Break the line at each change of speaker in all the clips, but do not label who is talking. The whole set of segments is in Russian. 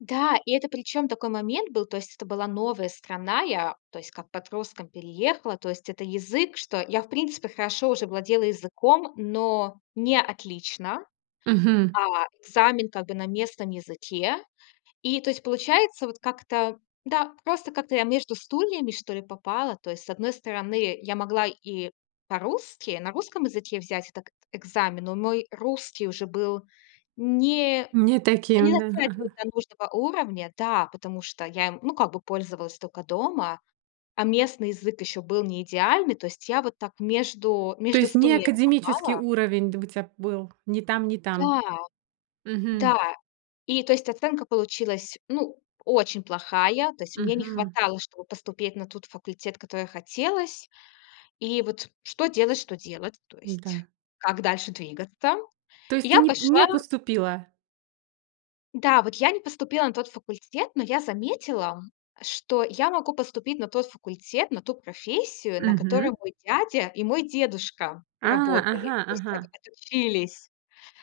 Да, и это, причём, такой момент был. То есть это была новая страна. Я, то есть, как подростком переехала. То есть это язык, что я, в принципе, хорошо уже владела языком, но не отлично.
Мгм.
А экзамен, как бы, на местном языке. И, то есть, получается, вот как-то да, просто как-то я между стульями, что ли, попала. То есть, с одной стороны, я могла и по-русски, на русском языке взять так экзамен. Но мой русский уже был не
Не
ну, не
таким, да,.
дотягивал до нужного уровня. Да, потому что я им, ну, как бы, пользовалась только дома. А местный язык ещё был не идеальный. То есть я вот так между
То
между
есть не
стульями
академический
попала.
уровень, д у тебя был ни там, ни там.
Да,
Мгм.
да, и, то есть, оценка получилась ну очень плохая. То есть мне не
Мгм.
хватало, чтобы поступить на тот факультет, который хотелось. И вот что делать что делать. То есть
Н-да.
как дальше двигаться.
То есть ты
Я
не
пошла
не поступила?
Да, вот я не поступила на тот факультет. Но я заметила, что я могу поступить на тот факультет на ту профессию, на
Мгм.
которой мой дядя и мой дедушка
А,
работали.
ага
То есть от
ага.
отучились.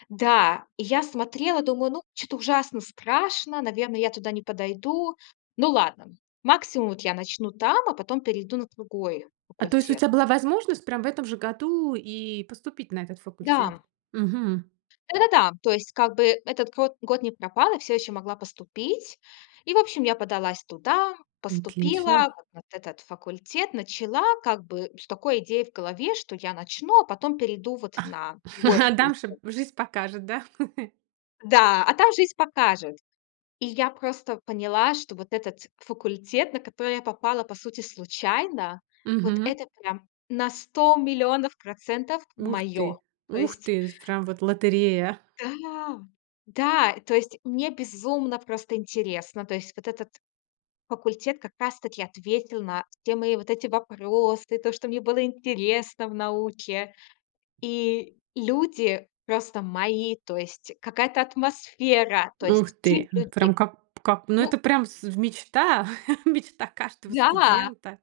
Да, и я смотрела, думаю: "Ну, чё-то ужасно страшно. Наверное, я туда не подойду". Ну ладно, максимум вот я начну там, а потом перейду на другой
А, то есть у
факультет.
тебя была возможность прям в этом же году и поступить на этот факультет?
Да.
Мгм.
Да-да-да. То есть, как бы этот год год не пропал, я всё еще могла поступить. И, в общем, я подалась туда,
Отлично.
поступила на этот факультет. Начала как бы с такой идеей в голове, что я начну, а потом перейду вот
Ах,
на другой
а
факультет.
дальше жизнь покажет, да?
Да, а там жизнь покажет. И я просто поняла, что вот этот факультет, на который я попала, по сути, случайно, вот
Мгм.
это прям на 100000000 процентов
Ух
моё.
ты
То
ух
есть
ты, прям вот лотерея.
Да да, то есть мне безумно просто интересно. То есть вот этот факультет как раз-таки ответил на все мои вот эти вопросы, то, что мне было интересно в науке. И люди просто мои. То есть какая-то атмосфера. То
Ух
есть тип
ты, прям
людей,
как как, ну,
ну
это прям с мечта мечта каждого
Да!
студента.